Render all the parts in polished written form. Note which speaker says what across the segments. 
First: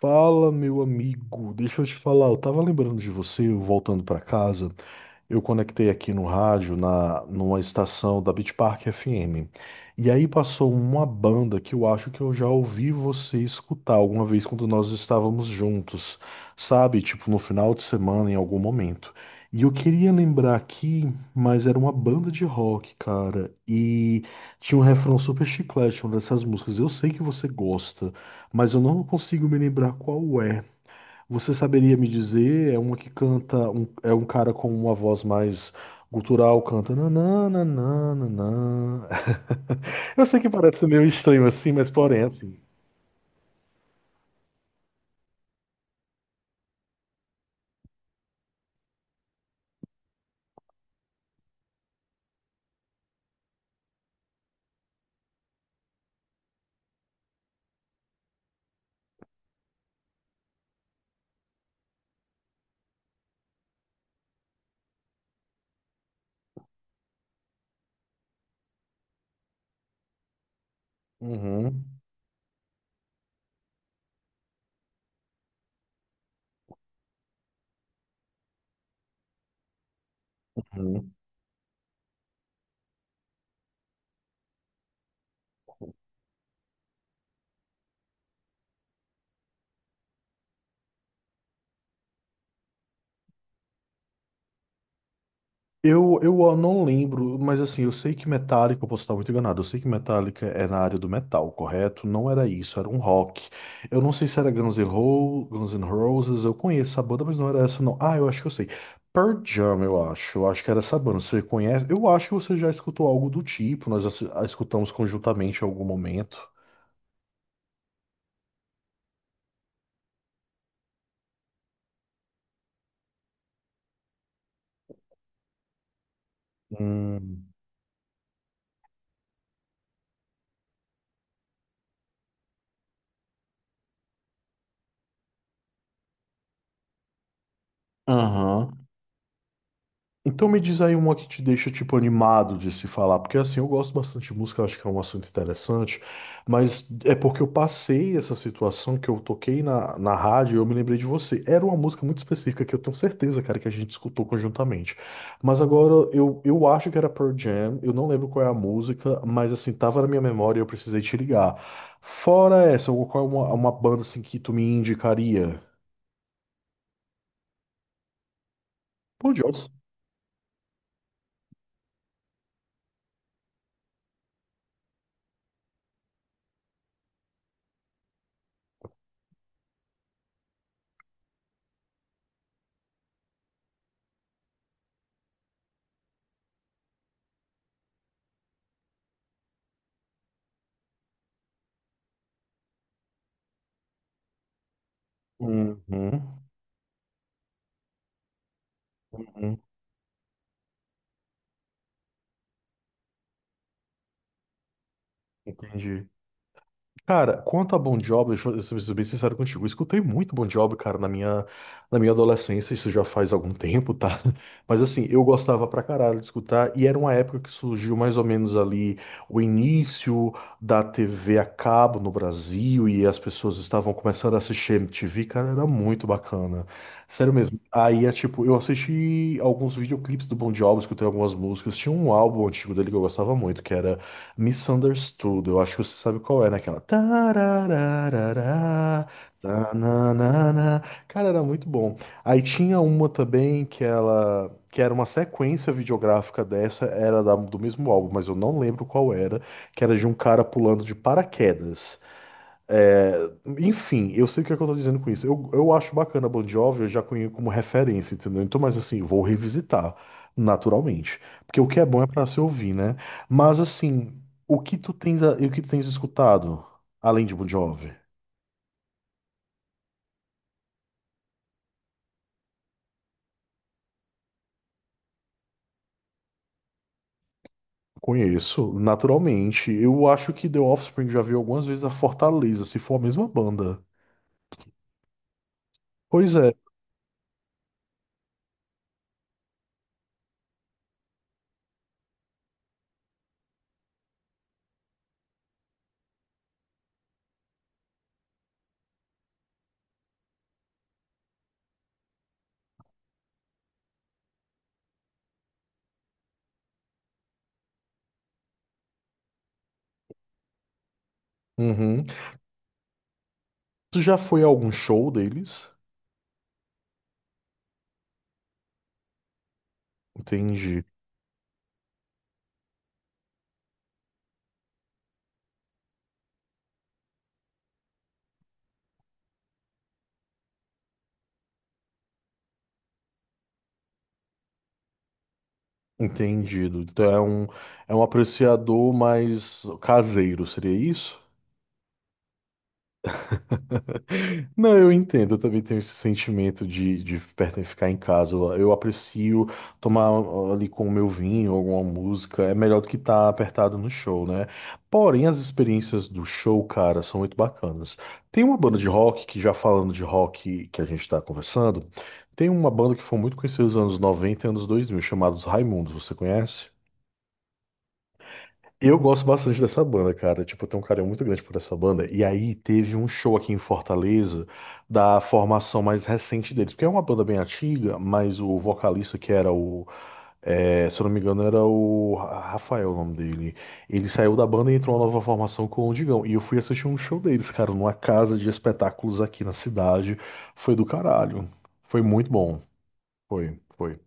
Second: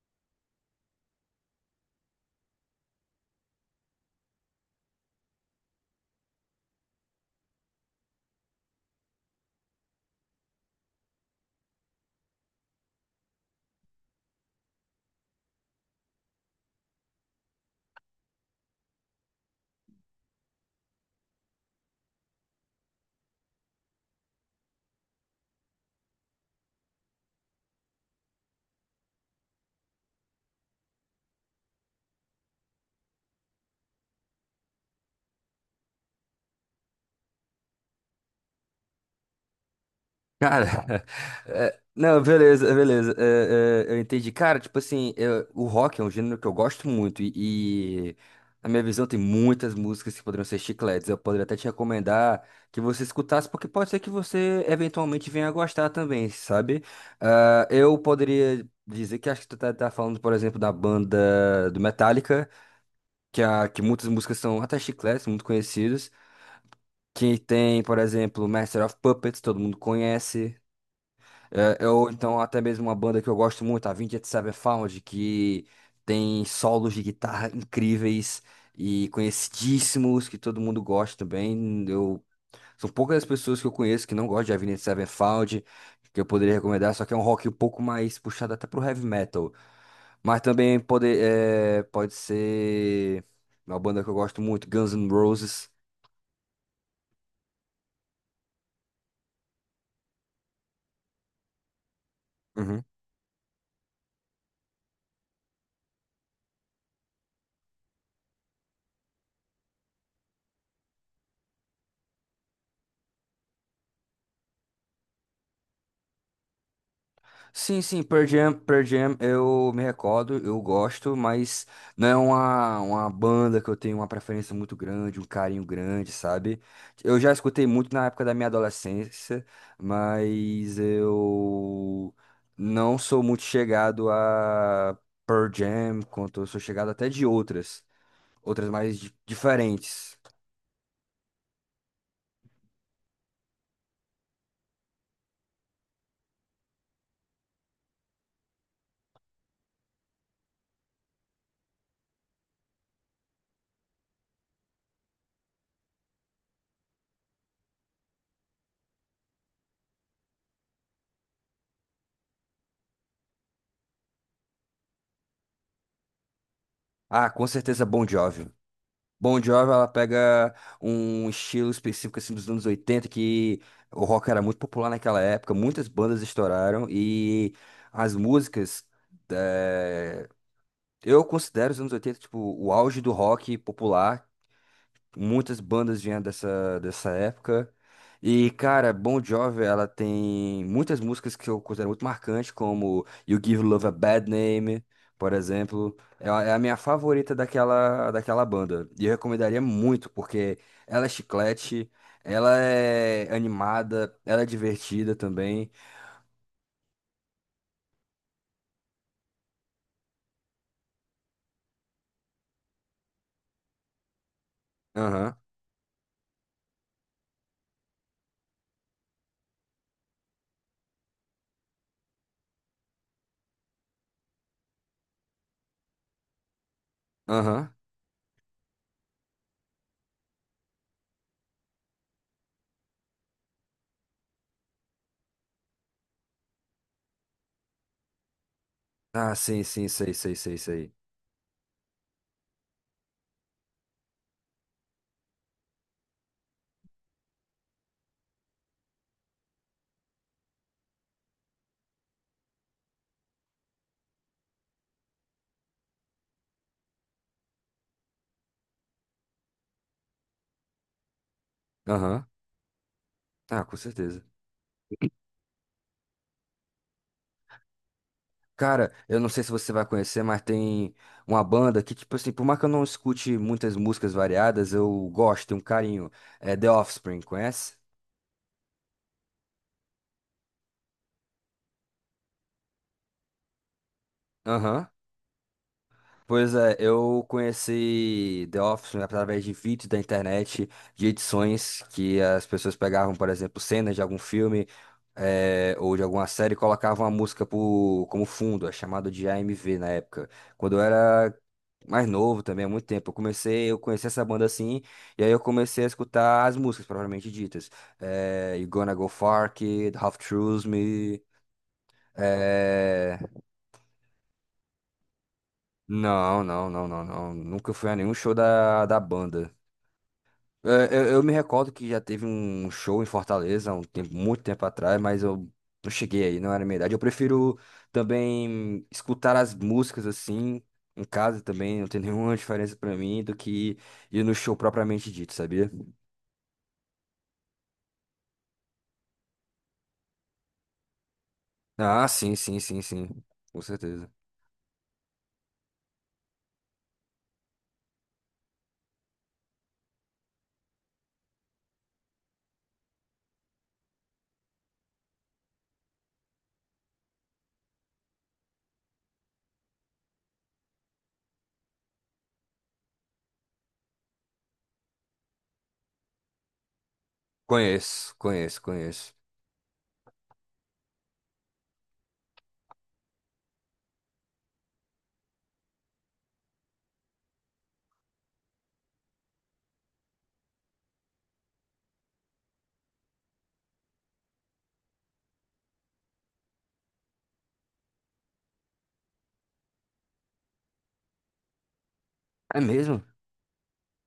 Speaker 1: Fala, meu amigo. Deixa eu te falar, eu tava lembrando de você, eu voltando pra casa. Eu conectei aqui no rádio, numa estação da Beach Park FM. E aí passou uma banda que eu acho que eu já ouvi você escutar alguma vez quando nós estávamos juntos, sabe? Tipo no final de semana, em algum momento. E eu queria lembrar aqui, mas era uma banda de rock, cara. E tinha um refrão super chiclete, uma dessas músicas. Eu sei que você gosta, mas eu não consigo me lembrar qual é. Você saberia me dizer? É uma que canta, é um cara com uma voz mais gutural, canta nananana. Eu sei que
Speaker 2: Cara,
Speaker 1: parece meio estranho assim,
Speaker 2: é,
Speaker 1: mas porém
Speaker 2: não,
Speaker 1: é assim.
Speaker 2: beleza, beleza. Eu entendi. Cara, tipo assim, o rock é um gênero que eu gosto muito e na minha visão tem muitas músicas que poderiam ser chicletes. Eu poderia até te recomendar que você escutasse, porque pode ser que você eventualmente venha a gostar também, sabe? Eu poderia dizer que acho que tu tá falando, por exemplo, da banda do Metallica, que muitas músicas são até chicletes, muito conhecidas. Que tem, por exemplo, Master of Puppets, todo mundo conhece.
Speaker 1: Uhum,
Speaker 2: É, ou então até mesmo uma banda que eu gosto muito, a Avenged Sevenfold, que tem solos de guitarra incríveis e conhecidíssimos, que todo mundo
Speaker 1: uhum.
Speaker 2: gosta também. São poucas as pessoas que eu conheço que não gostam de Avenged Sevenfold, que eu poderia recomendar, só que é um rock um pouco mais puxado até pro heavy metal. Mas também pode ser uma banda que eu gosto muito, Guns N' Roses.
Speaker 1: Eu não lembro, mas assim, eu sei que Metallica, eu posso estar muito enganado, eu sei que Metallica é na área do metal, correto? Não era isso, era um rock. Eu não sei se era Guns N' Roses, eu conheço a banda, mas não era essa não. Ah, eu acho que eu sei. Pearl Jam, eu acho que era essa banda, você conhece? Eu acho que você já escutou algo do tipo, nós a escutamos conjuntamente em algum momento.
Speaker 2: Sim, sim, Pearl Jam, eu me recordo, eu gosto, mas não é uma banda que eu tenho uma preferência muito grande, um carinho grande, sabe? Eu já
Speaker 1: Hum.
Speaker 2: escutei muito na época da minha adolescência, mas eu não sou muito chegado a Pearl Jam, quanto eu sou chegado até de outras,
Speaker 1: Aham.
Speaker 2: diferentes.
Speaker 1: Então me diz aí uma que te deixa, tipo, animado de se falar, porque assim, eu gosto bastante de música, eu acho que é um assunto interessante, mas é porque eu passei essa situação que eu toquei na rádio e eu me lembrei de você. Era uma música muito específica que eu tenho certeza, cara, que a gente escutou conjuntamente. Mas agora eu acho que era Pearl Jam, eu não lembro qual é a música, mas assim, tava na minha memória e eu precisei te ligar. Fora essa, qual é uma banda assim que tu me indicaria?
Speaker 2: Ah, com certeza Bon Jovi.
Speaker 1: Pô,
Speaker 2: Bon
Speaker 1: Jones.
Speaker 2: Jovi, ela pega um estilo específico assim dos anos 80 que o rock era muito popular naquela época, muitas bandas estouraram e as músicas eh, eu considero os anos 80 tipo o auge do rock popular. Muitas bandas vinham dessa época. E, cara, Bon Jovi, ela tem muitas músicas que eu considero muito marcantes, como You Give Love a Bad Name, por exemplo.
Speaker 1: Uhum,
Speaker 2: É a minha favorita daquela banda. E eu
Speaker 1: uhum,
Speaker 2: recomendaria muito, porque ela é chiclete, ela é animada, ela é divertida também.
Speaker 1: entendi. Cara, quanto a Bon Jovi, deixa eu ser bem sincero contigo, eu escutei muito Bon Jovi, cara, na minha adolescência, isso já faz algum tempo, tá? Mas assim, eu
Speaker 2: Aham,
Speaker 1: gostava pra caralho de escutar, e era uma época que surgiu mais ou menos ali o início da TV a cabo no Brasil, e as pessoas estavam começando a assistir MTV, cara, era muito bacana. Sério mesmo.
Speaker 2: aham.
Speaker 1: Aí é tipo, eu assisti alguns videoclipes do Bon Jovi, escutei algumas músicas, tinha um álbum antigo dele que eu gostava muito, que era Misunderstood, eu acho que você sabe qual é, naquela. Tararararará,
Speaker 2: Ah, sim, sim, sei, sei, sei,
Speaker 1: tananana.
Speaker 2: sei.
Speaker 1: Cara, era muito bom. Aí tinha uma também que ela. Que era uma sequência videográfica dessa, era do mesmo álbum, mas eu não lembro qual era, que era de um cara pulando de paraquedas. É, enfim, eu sei o que é que eu tô dizendo com isso. Eu acho bacana a Bon Jovi, eu já conheço como referência, entendeu? Então, mas assim, vou revisitar, naturalmente. Porque o que é bom é pra
Speaker 2: Aham.
Speaker 1: se ouvir, né? Mas
Speaker 2: Ah, com
Speaker 1: assim,
Speaker 2: certeza.
Speaker 1: o que tu tens escutado, além de Bon Jovi?
Speaker 2: Cara, eu não sei se você vai conhecer, mas tem uma banda que, tipo assim, por mais que eu não escute muitas músicas variadas, eu gosto, tenho um carinho. É The Offspring, conhece?
Speaker 1: Conheço, naturalmente. Eu acho que The Offspring já veio algumas vezes a Fortaleza, se for a mesma banda.
Speaker 2: Aham.
Speaker 1: Pois
Speaker 2: Pois
Speaker 1: é.
Speaker 2: é, eu conheci The Office através de vídeos da internet, de edições que as pessoas pegavam, por exemplo, cenas de algum filme ou de alguma série e colocavam a música por, como fundo, é chamado de AMV na época. Quando eu era mais novo também, há muito tempo, eu conheci essa banda assim, e aí eu comecei a escutar as músicas propriamente ditas. You Gonna Go Far, Kid, Half Truth Me,
Speaker 1: Uhum.
Speaker 2: eh,
Speaker 1: Tu já foi a algum show deles?
Speaker 2: Não, não, não, não, não. Nunca fui a nenhum show da banda.
Speaker 1: Entendi.
Speaker 2: É, eu me recordo que já teve um show em Fortaleza, há um tempo, muito tempo atrás, mas eu não cheguei aí, não era a minha idade. Eu prefiro também escutar as músicas assim, em casa também, não tem nenhuma diferença pra mim do que ir no show propriamente dito, sabia?
Speaker 1: Entendido. Então é um apreciador mais caseiro, seria isso?
Speaker 2: Ah, sim, sim, sim, sim. Com certeza.
Speaker 1: Não, eu entendo. Eu também tenho esse sentimento de, ficar em casa. Eu aprecio tomar ali com o meu vinho, alguma música. É melhor do que estar apertado no show, né? Porém, as experiências do show, cara, são muito bacanas. Tem uma banda de rock, que já falando de rock que a gente está conversando, tem uma banda que foi muito conhecida nos anos 90, e anos 2000, chamados Raimundos. Você conhece?
Speaker 2: Conheço, conheço,
Speaker 1: Eu
Speaker 2: conheço.
Speaker 1: gosto bastante dessa banda, cara. Tipo, eu tenho um carinho muito grande por essa banda. E aí teve um show aqui em Fortaleza da formação mais recente deles, porque é uma banda bem antiga, mas o vocalista que era o, é, se eu não me engano, era o Rafael, o nome dele. Ele saiu da banda e entrou uma nova formação com o Digão. E eu fui assistir um show deles, cara, numa casa de espetáculos aqui na cidade. Foi do caralho. Foi muito
Speaker 2: É
Speaker 1: bom.
Speaker 2: mesmo?
Speaker 1: Foi, foi.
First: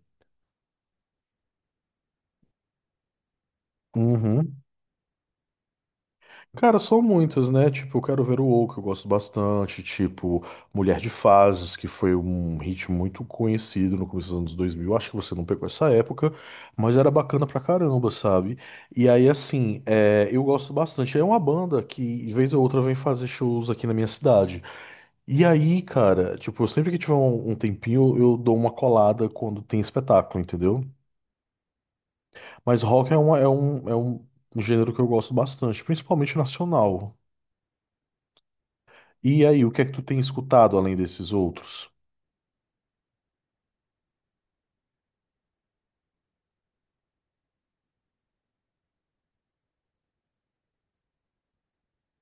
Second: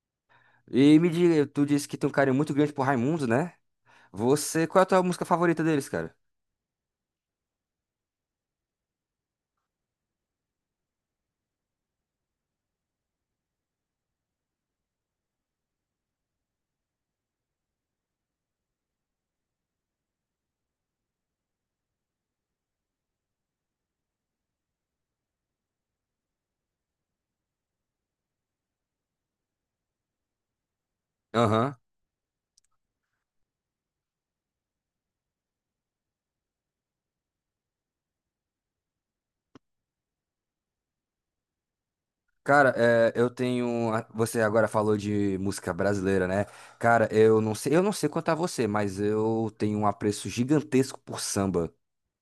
Speaker 2: E me diga, tu disse que tem um carinho muito grande por Raimundo, né? Você, qual é a tua música favorita deles, cara?
Speaker 1: Cara, são muitas, né? Tipo, eu quero ver o O, que eu gosto bastante. Tipo, Mulher de Fases, que foi um hit muito conhecido no começo dos anos 2000. Acho que você não pegou essa época, mas era bacana pra caramba, sabe? E aí, assim, é, eu gosto bastante. É uma banda que, de vez ou outra, vem fazer shows aqui na minha cidade. E aí, cara, tipo, sempre que tiver um tempinho, eu dou uma colada quando tem espetáculo, entendeu?
Speaker 2: Aham.
Speaker 1: Mas rock é um gênero que eu gosto bastante, principalmente nacional. E aí, o que é que tu tem escutado além desses outros?
Speaker 2: Cara, é, Você agora falou de música brasileira, né? Cara, eu não sei quanto a você, mas eu tenho um apreço gigantesco por samba.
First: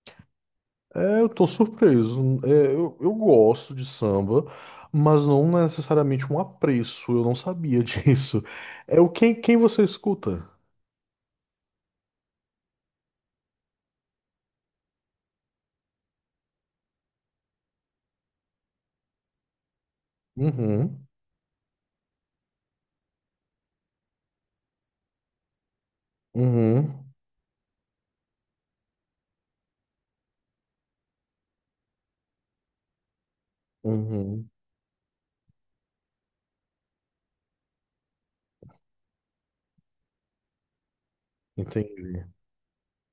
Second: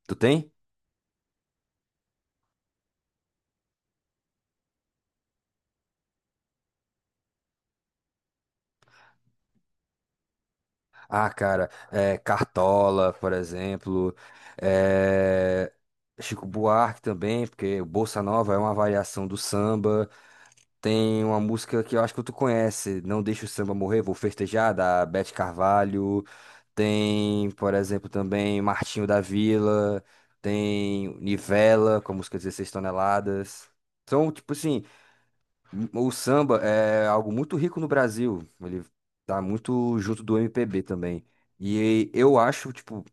Speaker 2: Tu tem?
Speaker 1: É, eu tô surpreso. É, eu gosto de samba, mas não necessariamente um apreço. Eu não sabia disso. É o quem você escuta?
Speaker 2: Ah, cara, é, Cartola, por exemplo, é, Chico Buarque também, porque o Bossa Nova é uma variação do samba.
Speaker 1: Uhum,
Speaker 2: Tem uma música que eu acho que tu conhece, Não Deixa o Samba Morrer, Vou Festejar, da Beth Carvalho.
Speaker 1: uhum,
Speaker 2: Tem, por exemplo, também Martinho da Vila. Tem Nivela, com a música Dezesseis Toneladas. Então,
Speaker 1: uhum.
Speaker 2: tipo assim, o samba é algo muito rico no Brasil. Ele tá muito junto do MPB também. E
Speaker 1: Entendi.
Speaker 2: eu acho, tipo,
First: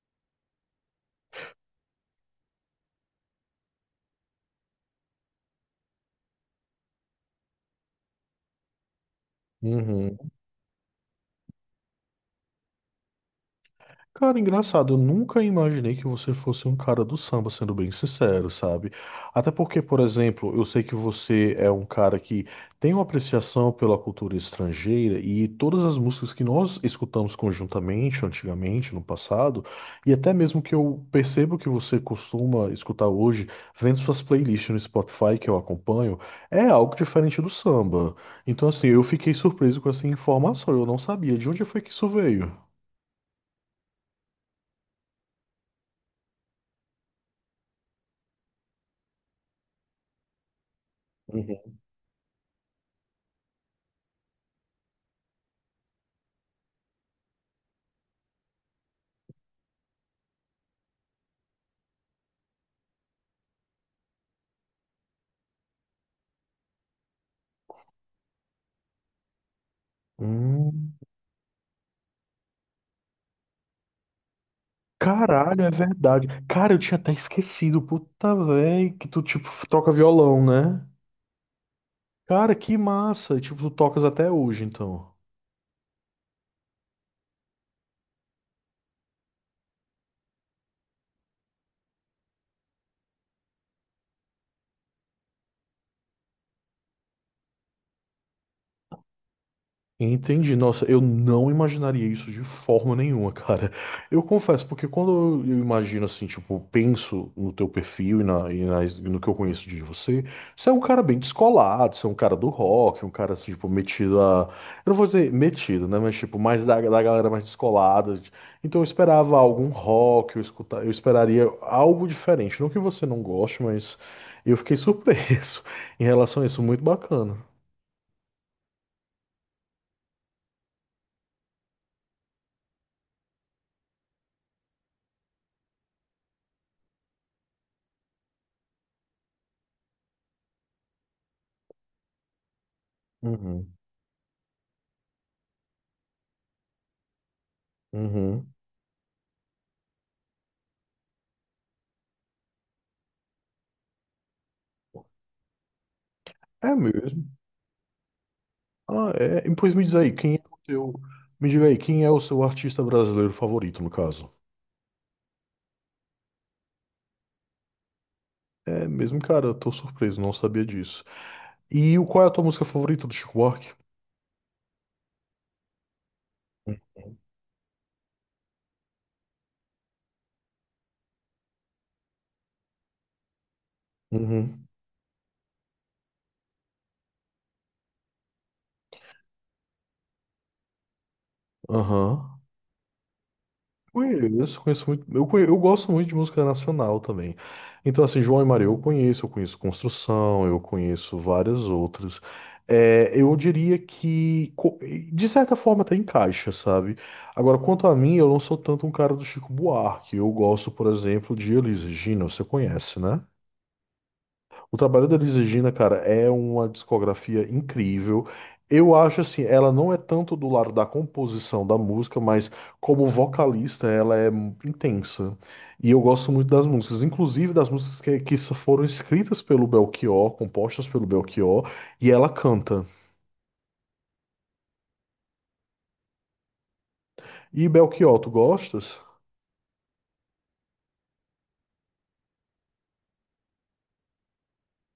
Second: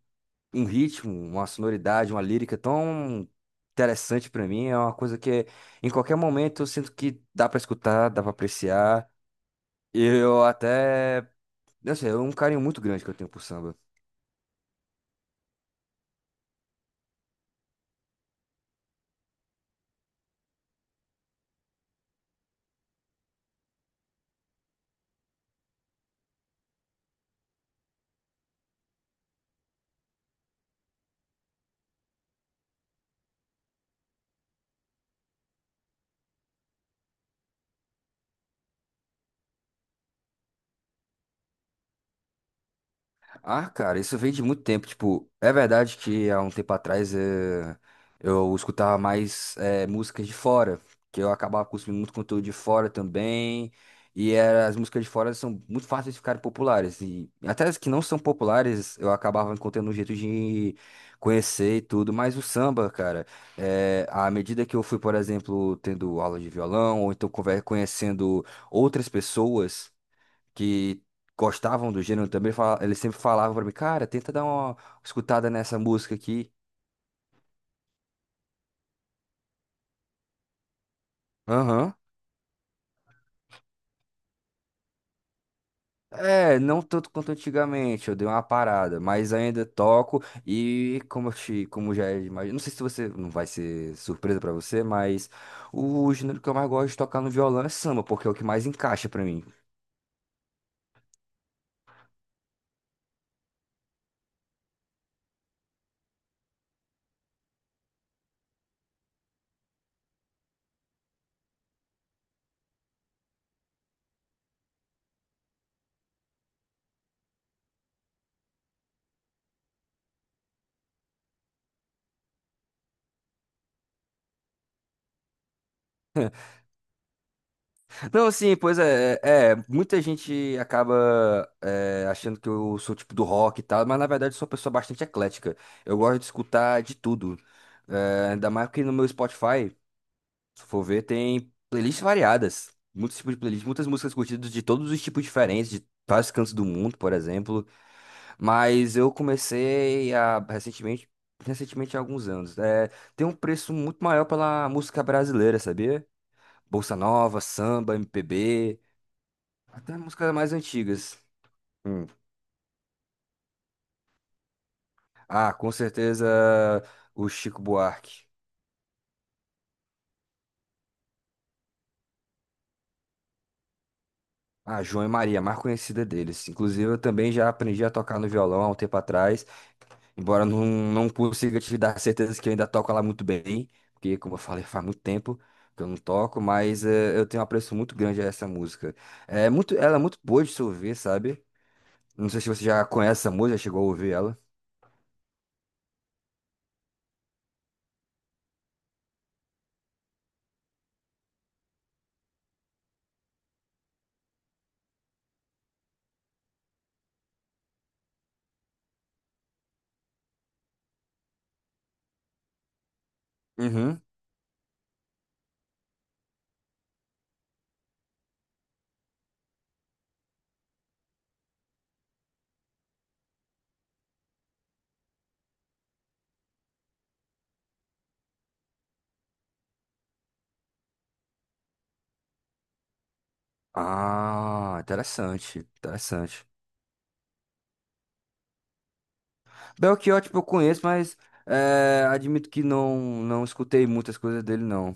Speaker 2: um ritmo, uma sonoridade, uma lírica tão interessante pra mim. É uma coisa que em qualquer momento eu sinto que dá pra escutar, dá pra apreciar.
Speaker 1: Uhum.
Speaker 2: eu até, não sei, é um carinho muito grande que eu tenho por samba.
Speaker 1: Cara, engraçado, eu nunca imaginei que você fosse um cara do samba, sendo bem sincero, sabe? Até porque, por exemplo, eu sei que você é um cara que tem uma apreciação pela cultura estrangeira e todas as músicas que nós escutamos conjuntamente, antigamente, no passado, e até mesmo que eu percebo que você costuma escutar hoje, vendo suas playlists no Spotify que eu acompanho, é algo diferente do samba. Então, assim, eu fiquei surpreso com essa informação, eu não sabia de onde foi que isso veio.
Speaker 2: Ah, cara, isso vem de muito tempo. Tipo, é verdade que há um tempo atrás eu escutava mais músicas de fora, que eu acabava
Speaker 1: Uhum.
Speaker 2: consumindo muito conteúdo de fora também. As músicas de fora são muito fáceis de ficarem populares. E até as que não são populares, eu acabava encontrando um jeito de conhecer e tudo. Mas o samba, cara, à medida que eu fui, por exemplo, tendo aula de violão, ou então conhecendo outras pessoas
Speaker 1: Hum.
Speaker 2: que gostavam do gênero também, eles sempre falavam pra mim, cara, tenta dar uma escutada
Speaker 1: Caralho, é
Speaker 2: nessa música
Speaker 1: verdade.
Speaker 2: aqui.
Speaker 1: Cara, eu tinha até esquecido, puta véi, que tu, tipo, troca violão, né?
Speaker 2: Aham.
Speaker 1: Cara, que massa. E, tipo, tu tocas até hoje, então.
Speaker 2: É, não tanto quanto antigamente, eu dei uma parada, mas ainda toco e como eu te, como já é, mas não sei se você, não vai ser surpresa pra você, mas o gênero que eu mais gosto de tocar no violão é samba, porque é o que mais encaixa pra mim.
Speaker 1: Entendi. Nossa, eu não imaginaria isso de forma nenhuma, cara. Eu confesso, porque quando eu imagino assim, tipo, penso no teu perfil e no que eu conheço de você, você é um cara bem descolado, você é um cara do rock, um cara assim, tipo, metido a. Eu não vou dizer metido, né? Mas tipo, mais da galera mais descolada. Então eu esperava algum rock, eu escutar, eu esperaria algo diferente. Não que você não goste, mas eu fiquei surpreso em relação a isso. Muito bacana.
Speaker 2: Não, sim, pois é, muita gente acaba achando que eu sou tipo do rock e tal, mas na verdade eu sou uma pessoa bastante eclética. Eu gosto de escutar de tudo. É, ainda mais que no meu Spotify, se for ver, tem playlists variadas, muitos tipos de playlists,
Speaker 1: Uhum.
Speaker 2: muitas músicas curtidas de todos os tipos diferentes, de vários cantos do mundo, por exemplo.
Speaker 1: Uhum.
Speaker 2: Mas eu comecei a recentemente há alguns anos. É, tem um preço muito maior pela música brasileira, sabia?
Speaker 1: É
Speaker 2: Bolsa
Speaker 1: mesmo.
Speaker 2: Nova, samba, MPB.
Speaker 1: Ah, é. E, pois me diz
Speaker 2: Até
Speaker 1: aí,
Speaker 2: músicas
Speaker 1: quem é
Speaker 2: mais
Speaker 1: o teu.
Speaker 2: antigas.
Speaker 1: Me diga aí, quem
Speaker 2: Hum.
Speaker 1: é o seu artista brasileiro favorito, no caso?
Speaker 2: Ah, com certeza o Chico Buarque.
Speaker 1: É mesmo, cara, eu tô surpreso, não sabia disso. E o- qual é a tua música favorita do Chico Buarque?
Speaker 2: Ah, João e Maria, a mais conhecida deles. Inclusive, eu também já aprendi a tocar no violão há um tempo atrás, embora não consiga te dar certeza que eu ainda toco lá muito bem, porque, como eu falei,
Speaker 1: Uhum.
Speaker 2: faz muito tempo que eu não toco, mas eu tenho um apreço muito grande a essa música. É muito, ela é muito boa de se ouvir, sabe? Não
Speaker 1: Aham.
Speaker 2: sei se você já conhece essa música, chegou a ouvir ela.
Speaker 1: Conheço, conheço muito. Eu, eu gosto muito de música nacional também. Então, assim, João e Maria eu conheço Construção, eu conheço várias outras. É, eu diria que, de certa forma, até encaixa, sabe? Agora, quanto a mim, eu não sou tanto um cara do Chico Buarque. Eu gosto, por exemplo, de Elis Regina, você conhece, né?
Speaker 2: Uhum.
Speaker 1: O trabalho da Elis Regina, cara, é uma discografia incrível. Eu acho assim, ela não é tanto do lado da composição da música, mas como vocalista ela é intensa. E eu gosto muito das músicas, inclusive das músicas que foram escritas pelo Belchior, compostas pelo Belchior, e ela canta.
Speaker 2: Ah, interessante, interessante.
Speaker 1: E Belchior, tu gostas?
Speaker 2: Belchior, tipo, eu conheço, mas é, admito que não, não escutei muitas coisas dele, não.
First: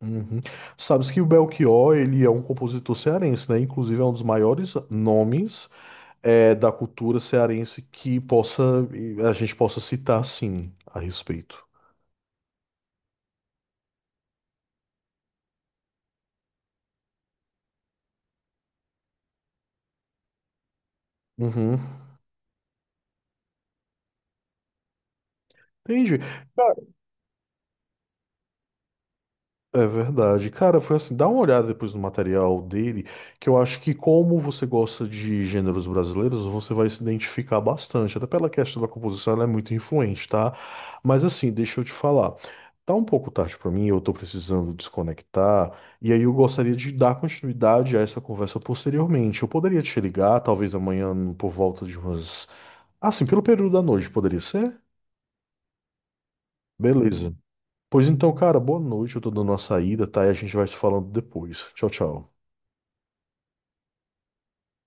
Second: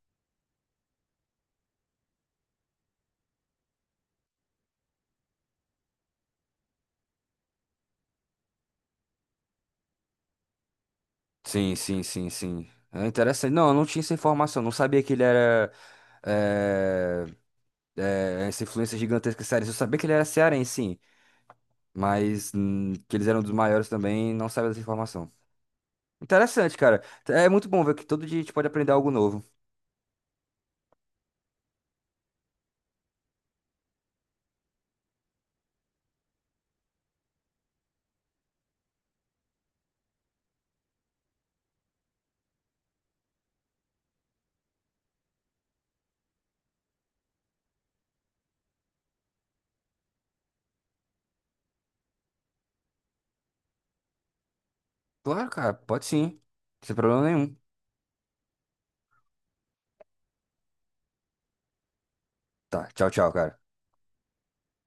Speaker 1: Uhum. Sabes que o Belchior, ele é um compositor cearense, né? Inclusive é um dos maiores nomes da cultura cearense que possa a gente possa citar sim a respeito.
Speaker 2: Sim, sim, sim, sim. É interessante. Não, eu não tinha essa informação. Não sabia que ele era é, essa influência gigantesca cearense. Eu sabia que ele era cearense, sim.
Speaker 1: Uhum.
Speaker 2: Mas que eles eram dos maiores também, não sabia dessa informação.
Speaker 1: Entendi.
Speaker 2: Interessante, cara. É muito bom ver que todo dia a gente pode aprender algo novo.
Speaker 1: É verdade. Cara, foi assim, dá uma olhada depois no material dele, que eu acho que como você gosta de gêneros brasileiros, você vai se identificar bastante. Até pela questão da composição, ela é muito influente, tá? Mas assim, deixa eu te falar. Tá um pouco tarde pra mim, eu tô precisando desconectar, e aí eu gostaria de dar continuidade a essa conversa posteriormente. Eu poderia te ligar, talvez amanhã por volta de umas... Assim, pelo período da noite, poderia ser?
Speaker 2: Claro, cara, pode sim. Sem problema
Speaker 1: Beleza.
Speaker 2: nenhum.
Speaker 1: Pois então, cara, boa noite. Eu tô dando uma saída, tá? E a gente vai se falando depois. Tchau, tchau.
Speaker 2: Tá, tchau, tchau, cara.